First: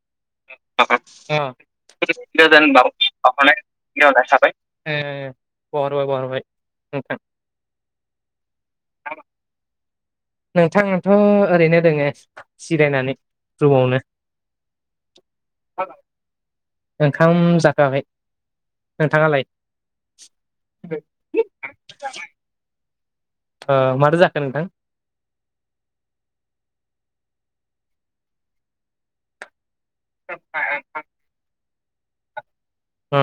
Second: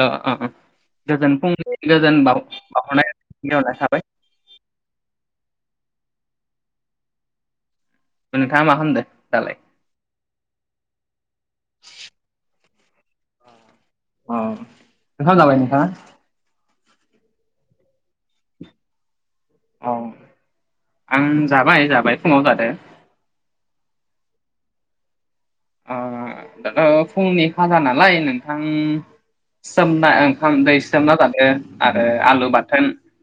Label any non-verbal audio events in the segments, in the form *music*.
ओ ओ ओ गोजोन फुंनि गोजोन बाव बावहरनाय जासिहरनाय थाबाय *unintelligible* ओ बहरबाय बावहरबाय ओम नोंथाङा मा खालामदों दालाय नोंथां आंथ' ओरैनो दोङो सिरायनानै रुमावनो अ ओंखाम जाबाय नोंथांङा ओंखाम जाखाङाखै नोंथाङालाय औ आं जाबाय जाबाय फुंङाव जादों ओ माथो जाखो नोंथां आ ओ फुंनि खाजा नालाय नोंथां सोमना ओंखाम दै सोमना जादो आरो आलु बाथोन औ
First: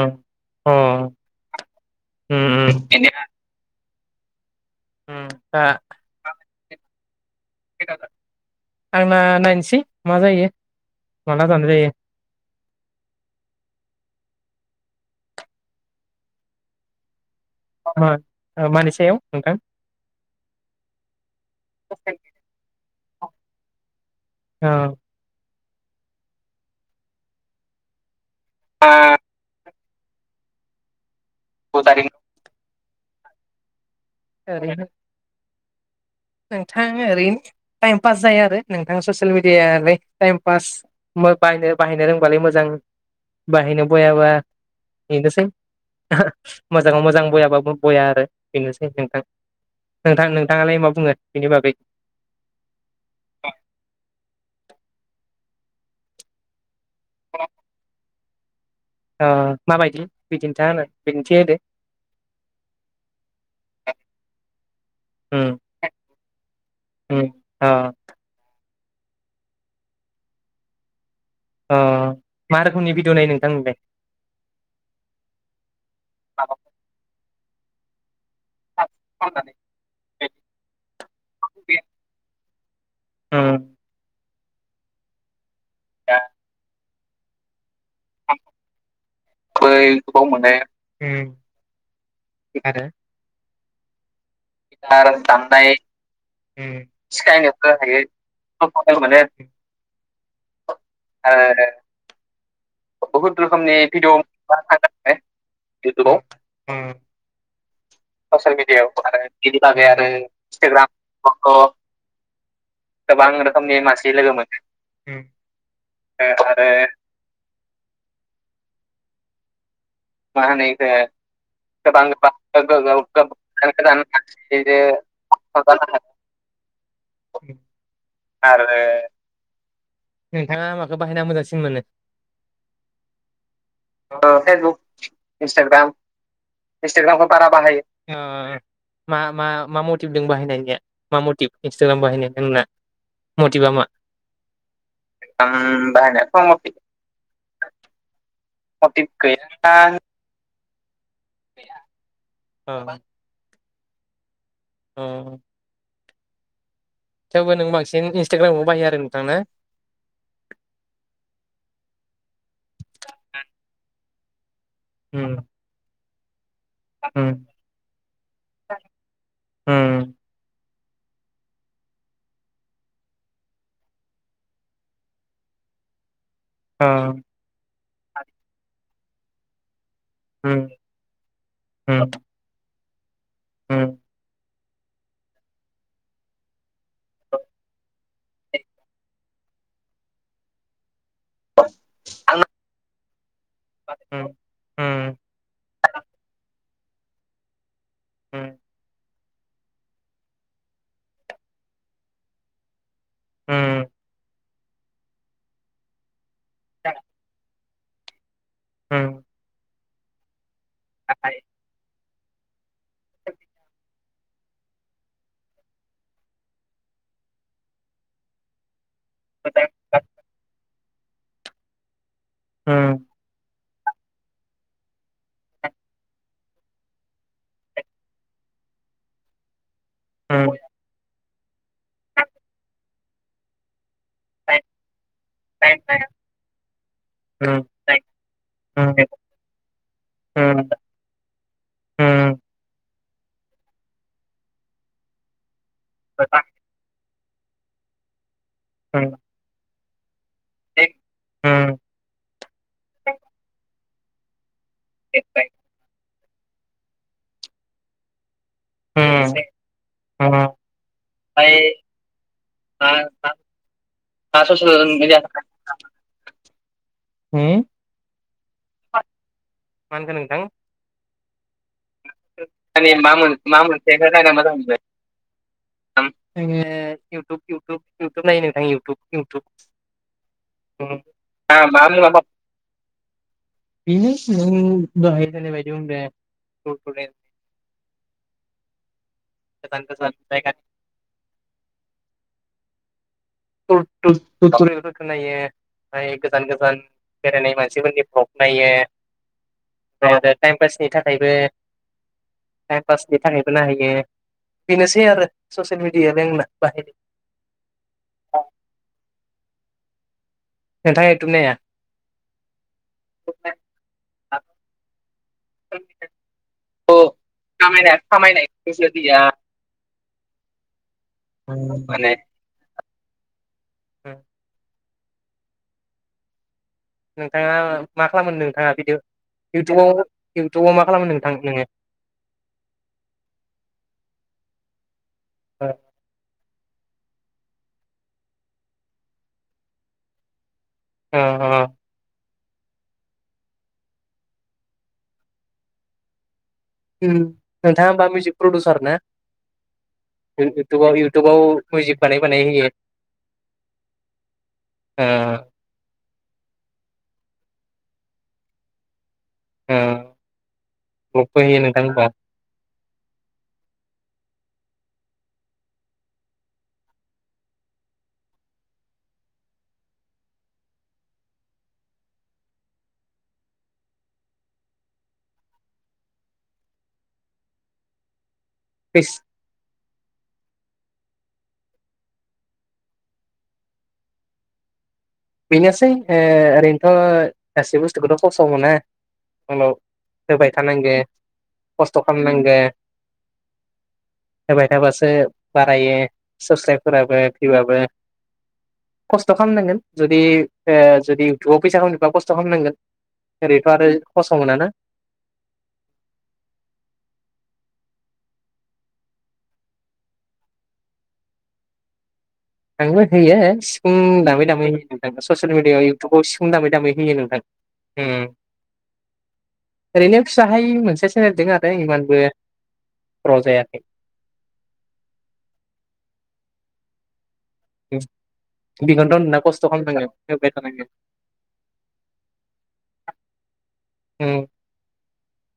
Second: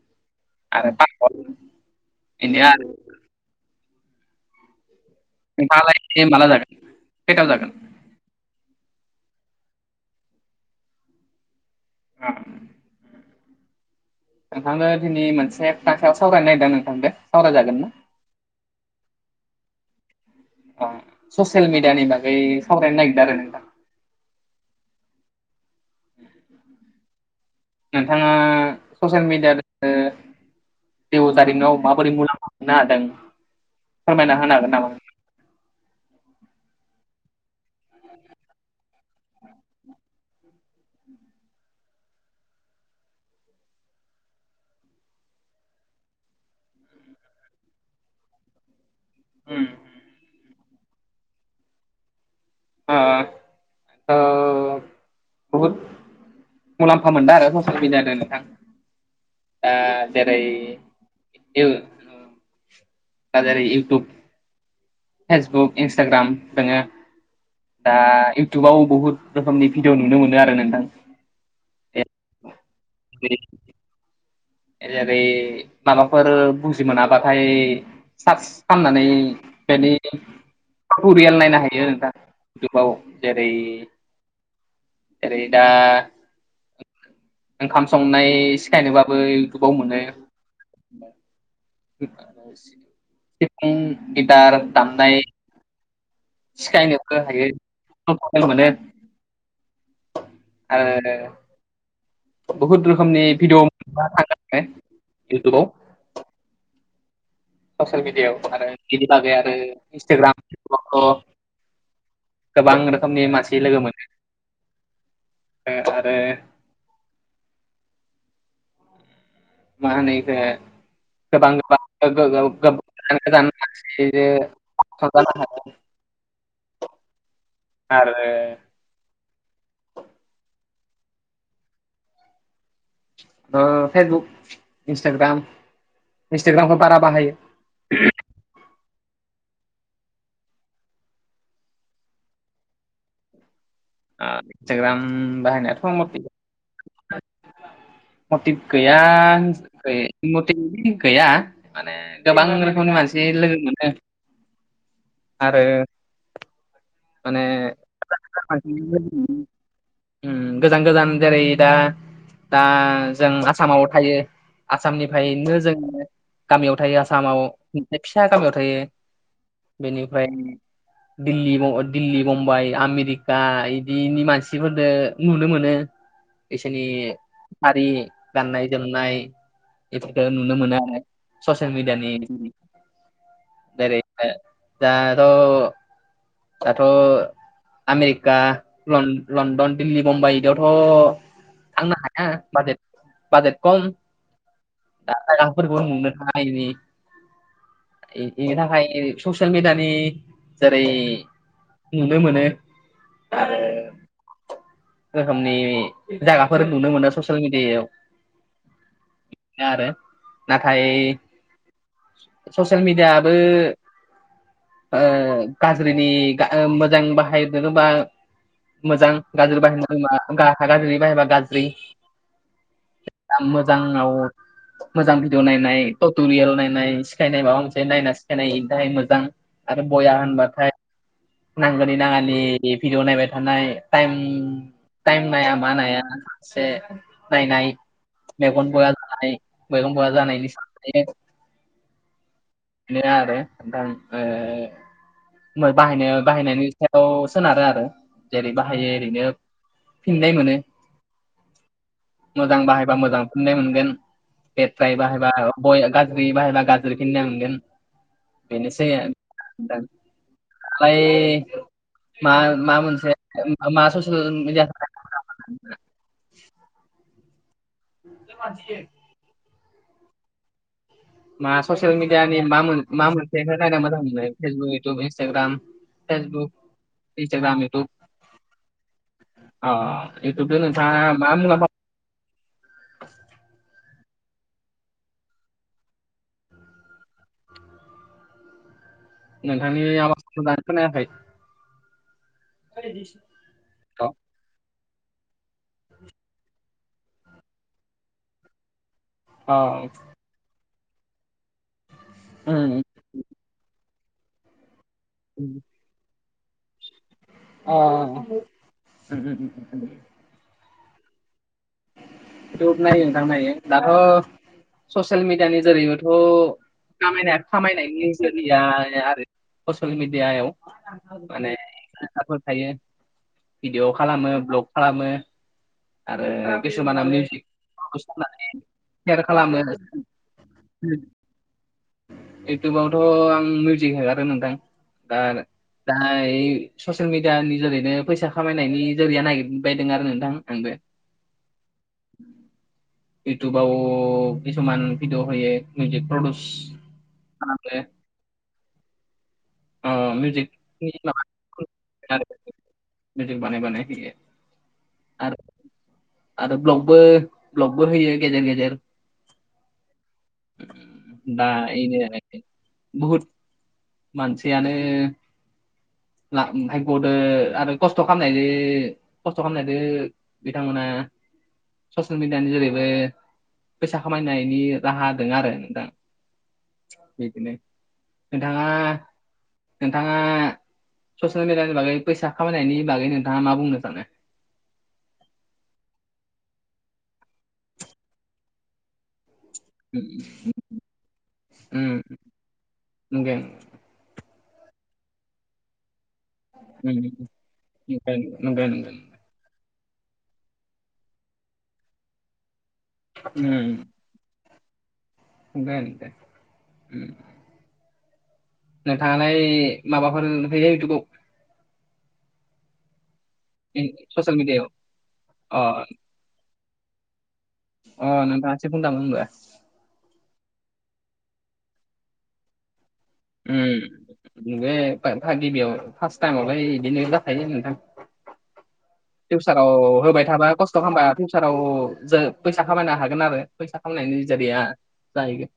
उम *unintelligible* उम उम दा नोंथाङालाय माला जागोन खैथाव जागोन आंना नायनोसै मा जायो माला जानाय जायो ओम नोंथांनो दिनै मोनसे तासायाव सावरायनो नागिरदों नोंथांजों सावरायजागोन ना? ओ मानैसायाव नोंथां अ ससियेल मिडियानि बागै सावरायनो नागिरदों आरो नोंथां औ *inaudible* नोंथाङा ससियेल मिडियाजो जिउ जारिमिनाव माबोरै मुलाम नादों फोरमायना होनो हागोन नामा नोंथां ओरैनो टाइम पास जायो आरो नोंथां ससियेल मिडियालाय टाइम फास बायनो बाहायनो रोंबालाय मोजां बाहायनो बयाबा बेनोसै मोजाङाव मोजां बयाबाबो बया आरो बेनोसै नोंथां उम नोंथां नोंथाङालाय मा बुङो बेनि बागै ओ ओ बुहुद मुलाम्फा मोनदों आरो ससियेल मिडियादो नोंथां ओ दा माबायदि जेरै बिदिन्था होनो बिदिन्थि होदो आर ओरै इउटुब उम फेसबुक इन्सटाग्राम नोङो *unintelligible* ओ इउटुबाव बहुत रोखोमनि भिडिअ नुनो मोनो आरो नोंथां ओ मा रोखोमनि भिडिअ नाइयो नोंथां नोंलाय? जेरै माबाफोर बुजि मोनाबाथाय सार्स खालामनानै बेनि टुट'रियेल नायनो हायो नोंथां इउटुबाव जेरै उम जेरै दा ओंखाम संनाय सिखायनोबाबो इउटुबाव बै मोनो गोबाव मोनो *inaudible* गिटार सिफुं गिटार दामनाय ओमफाय उम सिखायनोबो हायो सिखायनोबो हायो माने ओ बहुत रोखोमनि भिडिअ समनि मोननो थाङो इउटुबाव *unintelligible* ससियेल मिडियायाव ससियेल आरो मिडियायाव बिनि आरो बागै बेनि बागै आरो इन्सटाग्राम फेसबुकआवथ' *unintelligible* गोबां रोखोमनि गोबां मानसि रोखोमनि लोगो मोनो मानसि लोगो मोनो आरो ओ आरो माहोनो माहोनो इखो गोजान गोजान मानसिजो *unintelligible* आरो आरो नोंथाङा माखो बाहायना मोजांसिन मोनो? फेसबुक ओ फेसबुक इन्सटाग्राम इन्सटाग्राम इन्सटाग्रामखौ बारा इन्सटाग्रामखौ बाहायो बारा बाहाय ओ मा मा मा मटिभ दं बाहायनायनि मा मटिभ इन्सटाग्राम बाहायनाय नोंना मटिबा मा? आ इसटाग्राम बाहायनायाथ' आं मटिब *unintelligible* मटिब गैया मटिभा *unintelligible* मटिब गैया माने गोबां रोखोमनि मानसि लोगो मोनो औ आरो माने थेवबो नों बांसिन गोदान इन्सटाग्रामखौ गोदान मानसि बाहायो आरो लोगो नोंथां मोनो ना? उम गोजान गोजान जेरै दा दा जों आसामाव थायो आसामनिफ्रायनो जों गामियाव थायो आसामाव फिसा गामियाव थायो बेनि उम फ्राय दिल्ली दिल्ली बम्बाइ आमेरिका इदिनि मानसिफोरनो नुनो मोनो। बिसोरनि अ हारि गाननाय जोमनाय बेफोरखौ नुनो उम मोनो आरो। ससियेल उम मिडियानि उम दारैनो दाथ' दाथ' आमेरिका लन-लन्डन दिल्ली बुम्बाइ बिदियावथ' थांनो हाया बाजेट बाजेट खम उम दा गाफोरखौ नुनो थाङिनि इ उम इनि थाखाय ससियेल मिडायानि जेरै नुनो मोनो आरो उम रोखोमनि जायगाफोर नुनो मोनो ससियेल मिडियायाव ओम आरो नाथाय ससियेल मिडियाबो ओ गाज्रिनि मोजां बाहायनोबा मोजां गाज्रि बाहायनो गाज्रि बाहायबा गाज्रि ओम आं मोजांआव मोजां भिडिअ नायनाय, टट'रियेल नायनाय सिखायनाय माबा मोनसे नायना सिखायनाय बेनि थाखाय मोजां। आरो बया होनबाथाय नांगौनि नाङानि भिडिअ' नायबाय थानाय टाइम टाइम नाया मा नाया एसे नायनाय उम मेगनफोरा *unintelligible* मेगन बया जानायनि *unintelligible* उम उम नो आरो नोंथां ओ बाहायनो बाहायनायनि सायाव सोनारो आरो जेरै बाहायो ओरैनो फिननाय मोनो, उम मोजां बाहायबा मोजां फिननाय मोनगोन लेथ्रायै बाहायबा बय गाज्रियै बाहायबा गाज्रि फिन्नाय मोनगोन। बेनिसै आर दा। ओमफ्राय ओमफाय मा‌ मा मोनसे मा ससे *unintelligible* ससेल मेडिया *unintelligible* हो? *unintelligible* *unintelligible* मा होनखो नोंथां? मा ससियेल मिडियानि मा माने मा मोन मोनसेखो मा नायना मोजां मोनसेखौ मोनो नायना मोजां फेसबुक, इउटुब, इन्सटाग्राम? फेसबुक आङो YouTube Instagram YouTube YouTube YouTube नायो इउथुब इउथुब। अ इउटुबजों नोंथाङा मा मुलाम्फा *unintelligible* बेनो नों दहाय होननाय बायदिनो बे *unintelligible* नोंथांनि गोजान आवाजखौ मोजाङै खोनायाखै *unintelligible* *unintelligible* फोरखौ नायो गोदान गोदान बेरायनाय मानसिफोरनि ब्लक नायो। अ। ओमफ्राय आरो टाइम पासनि थाखायबो उम *unintelligible* बासनि थाखायबो नाहैयो बेनोसै आरो ससियेल मिडियायालाय आंना बाहाय अ ओ ओ। नोंथाङा इउटुब नाया? टुब नायो नोंथां नायो दाथ' ससियेल मिडियानि जोरैबोथ' खामायनाया खामायनाय खामायनाय खामायनायनि *unintelligible* गैया आरो ससियेल मिडियायाव। माने ओम माने इनफ्लुयेन्सारफोर थायो भिडिअ' खालामो ब्लग खालामो आरो किसुमाना मिउजिक नोंथाङा मा खालामो, सेयार नोंथाङा भिडिअ खालामो इउटुबाव इउटुबाव मा खालामो नोंथां नोङो? इउटुबावथ' आं मिउजिक हेगारो नोंथां दा दायो ससियेल मिडियानि जोरैनो फैसा खामायनायनि जोरिया नागिरबायदों आरो नोंथां आंबो। अ अ। इउटुबाव कसुमान भिदिअ होयो मिउजिक प्रदिउस ओम नोंथाङा मा मिउजिक प्रडिउसार ना? ओ मिउजिकनि इउ-इउथुबाव माबा इउटुबाव मिउजिक बानाय आरो बानाय होयो। मिउजिक बानाय बानाय होयो ओ आरो आरो ब्लगबो ब्लगबो होयो गेजेर गेजेर। ओ ब्लगबो दा होयो नोंथां होमबा एनो आरोखि बुहुत मानसियानो *unintelligible* फायग'दो आरो खस्थ' खालामनायदो खस्थ' खालामनायदो बिथांमोना ससियेल मिडियानि जोरैबो फैसा खामायनायनि राहा दोङो आरो नोंथां। बिदिनो *unintelligible* नोंथाङा ससियेल मिडियानि बागै फैसा खामायनायनि बागै नोंथाङा मा बुंनो सानो? बेनोसै ओ ओरैनोथ' गासै बुस्थुखौथ' खहस' मोना। हेलौ। होबाय थानांगो उम खस्थ' खालामनांगो नंगौ होबाय थाबासो बारायो नंगौ साबसक्राइबफोराबो भिउआबो नंगौ नंगौ नंगौ ख' खस्थ' खालामनांगोन जुदि जुदि इउटुबाव फैसा खालामनोबा खस्थ' खालामनांगोन ओरैथ' आरो फसं मोना ना *inaudible* नोंथाङा माबाफोर होयो इउटुबाव आंबो होयो सिफुं ससियेल दामै दामै मिडियायाव होयो नोंथां ससियेल अ मिडियाायाव इउटुबाव सिफुं दामै दामै होयो नोंथां अ नोंथांआ सिफुं दामोहोनबा ओरैनो फिसाहाय मोनसेसो सेनेलदं आरो इमानबो गर'जायाखै उम बे गिबियाव फार्स्ट टाइमावहाय बिदिनो जाखायो नोंथां बेखौनोथ' नोंना खस्थ' फिउसाराव खालामदों होबाय थाबा खस्थ' खालामबाय फिउसाराव ज फैसा खामायनो हागोन आरो फैसा खामनायनि उम गारिया जाहैगोन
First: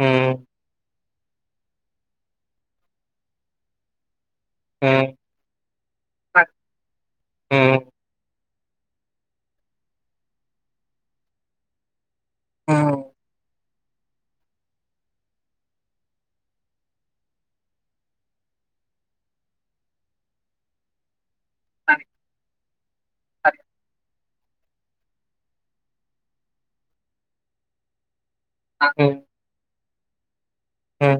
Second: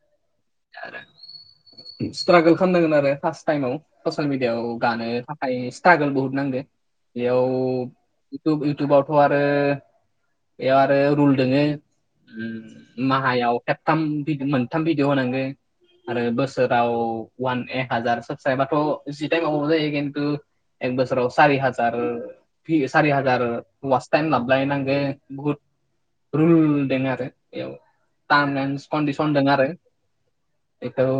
उम आरो स्ट्रागोल खालामनांगोन आरो फार्स्ट टाइमाव ससिल मिडिया आआव गानो उम हाइ स्ट्रगल बहुद नांदो बेयाव उम उटुब इउटुबावथ' आरो बेयाव आरो रुल दङो उम माहायाव खेबथाम मोनथाम भिदिअ' होनांगौ आरो बोसोराव वान एक हाजार सबस्राइबाथ' जि टाइमावबा जायो खिन्थु एख बोसोराव सारि हाजार फ सारि हाजार टाइम लाब लायनांगो बहुद रुल दङ आरो बेयाव टर्म्स एंड कंडीशनदोङो आरो बेखौ उम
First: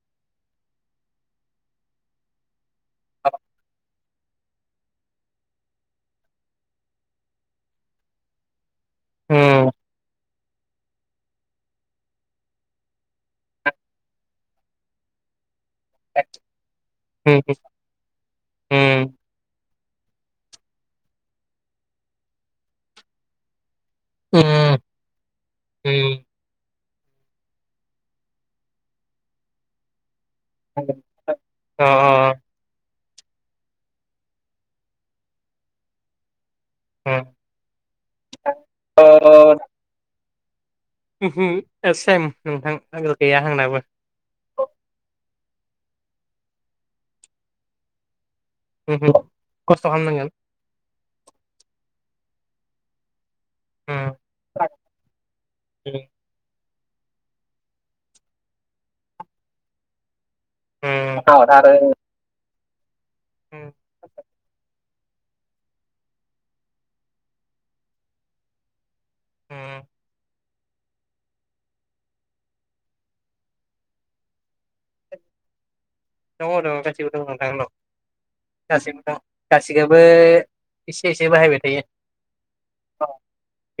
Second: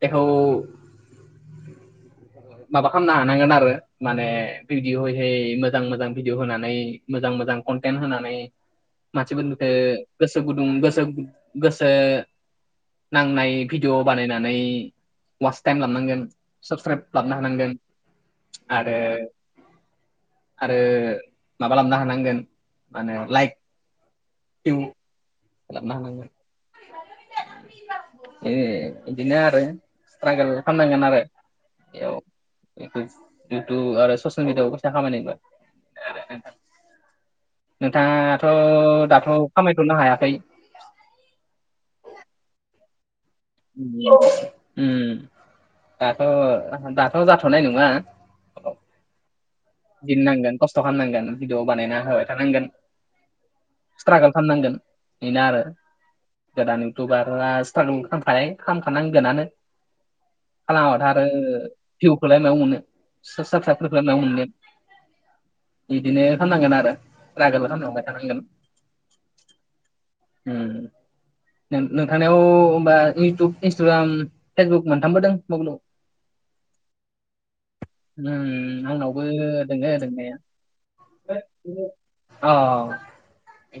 बेखौ माबा खालामनो हानांगोन आरो माने भिदिअहै मोजां मोजां भिदिअ होनानै मोजां मोजां कनटेन्ट होनानै उम मानसिफोरनिखो गोसो गुदुं गोसो ग गसो नांनाय भिडिअ बानायनानै वास टाइम लाबोनांगोन साबसक्राइब लाबनो हानांगोन आरो उम आरो माबा खालामनो हानांगोन मा होनो लाइक *inaudible* ए *inaudible* लांनो उम हानांगोन ए बिदिनो आरो सिथरागोल खामनांगोन आरो अ बे इउटुब आरो ससियेल मिडियाआव फैसा खामाय ना नोंथाङाथ' अ दाथ' खामायथ'नो हायाखै। उमहु सेम नोंथां आगोल गैया आंनाबो। दाथ' दाथ' जाथ'नाय नङा। उमहु। दिननांगोन खस्थ' खालामनांगोन भिदिअ बानायना होबाय थानांगोन। उम स्ट्रागोल खालामनांगोन बेनो आरो। गोदान इउटुबारा स्ट्रागोल खामखानाय खालामखानांगोनानो। खालामाबाथ आरो भिउखौलाय माबा मोनो उम साबखखौलाय माबा मोनो। बिदिनो खालामनांगोन आरो स्ट्रागोल खालामनांबाय थानांगोन। उम नोंथांनायाव होमबा इउटुब इन्सटाग्राम फेक्सबुक मोनथामबोदों मबेलाव दङ दङ गासिबो दङ नोंथां' उम गासैबो दं। आंनावबो दोङो गासिखौबो दोंनाया एसे एसे बाहायबाय थायो। अ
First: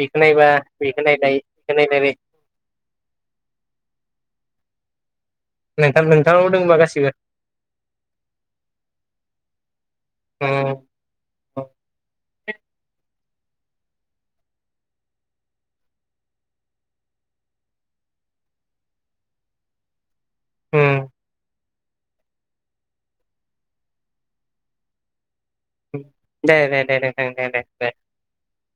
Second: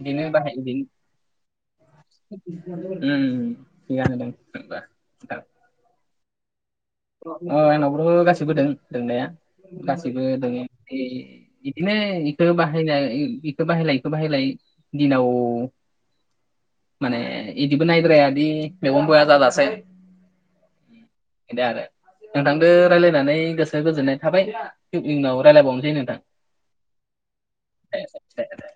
बेखौ नायबा बेखौ नायलाय बेखौ नायलाय ओ थिगानो दं ओमबा नोंथां। नोंथां नोंथांनाव दं ओमबा गासिबो। अ आंनावबो दं दङो गासैबो दों दोंनाया गासैबो दोङ। उम ए बिदिनो इखो बाहायलाय इखो बाहायलाय इखो बाहायलाय दिनाव माने इदिबो नायद्रायादि मेगं बया जाजासे उम। बेनो आरो नोंथांजों रायज्लायनानै गोसो गोजोननाय थाबाय उनाव रायलायबावनो दे दे दे दे दे दे दे दे। *inaudible*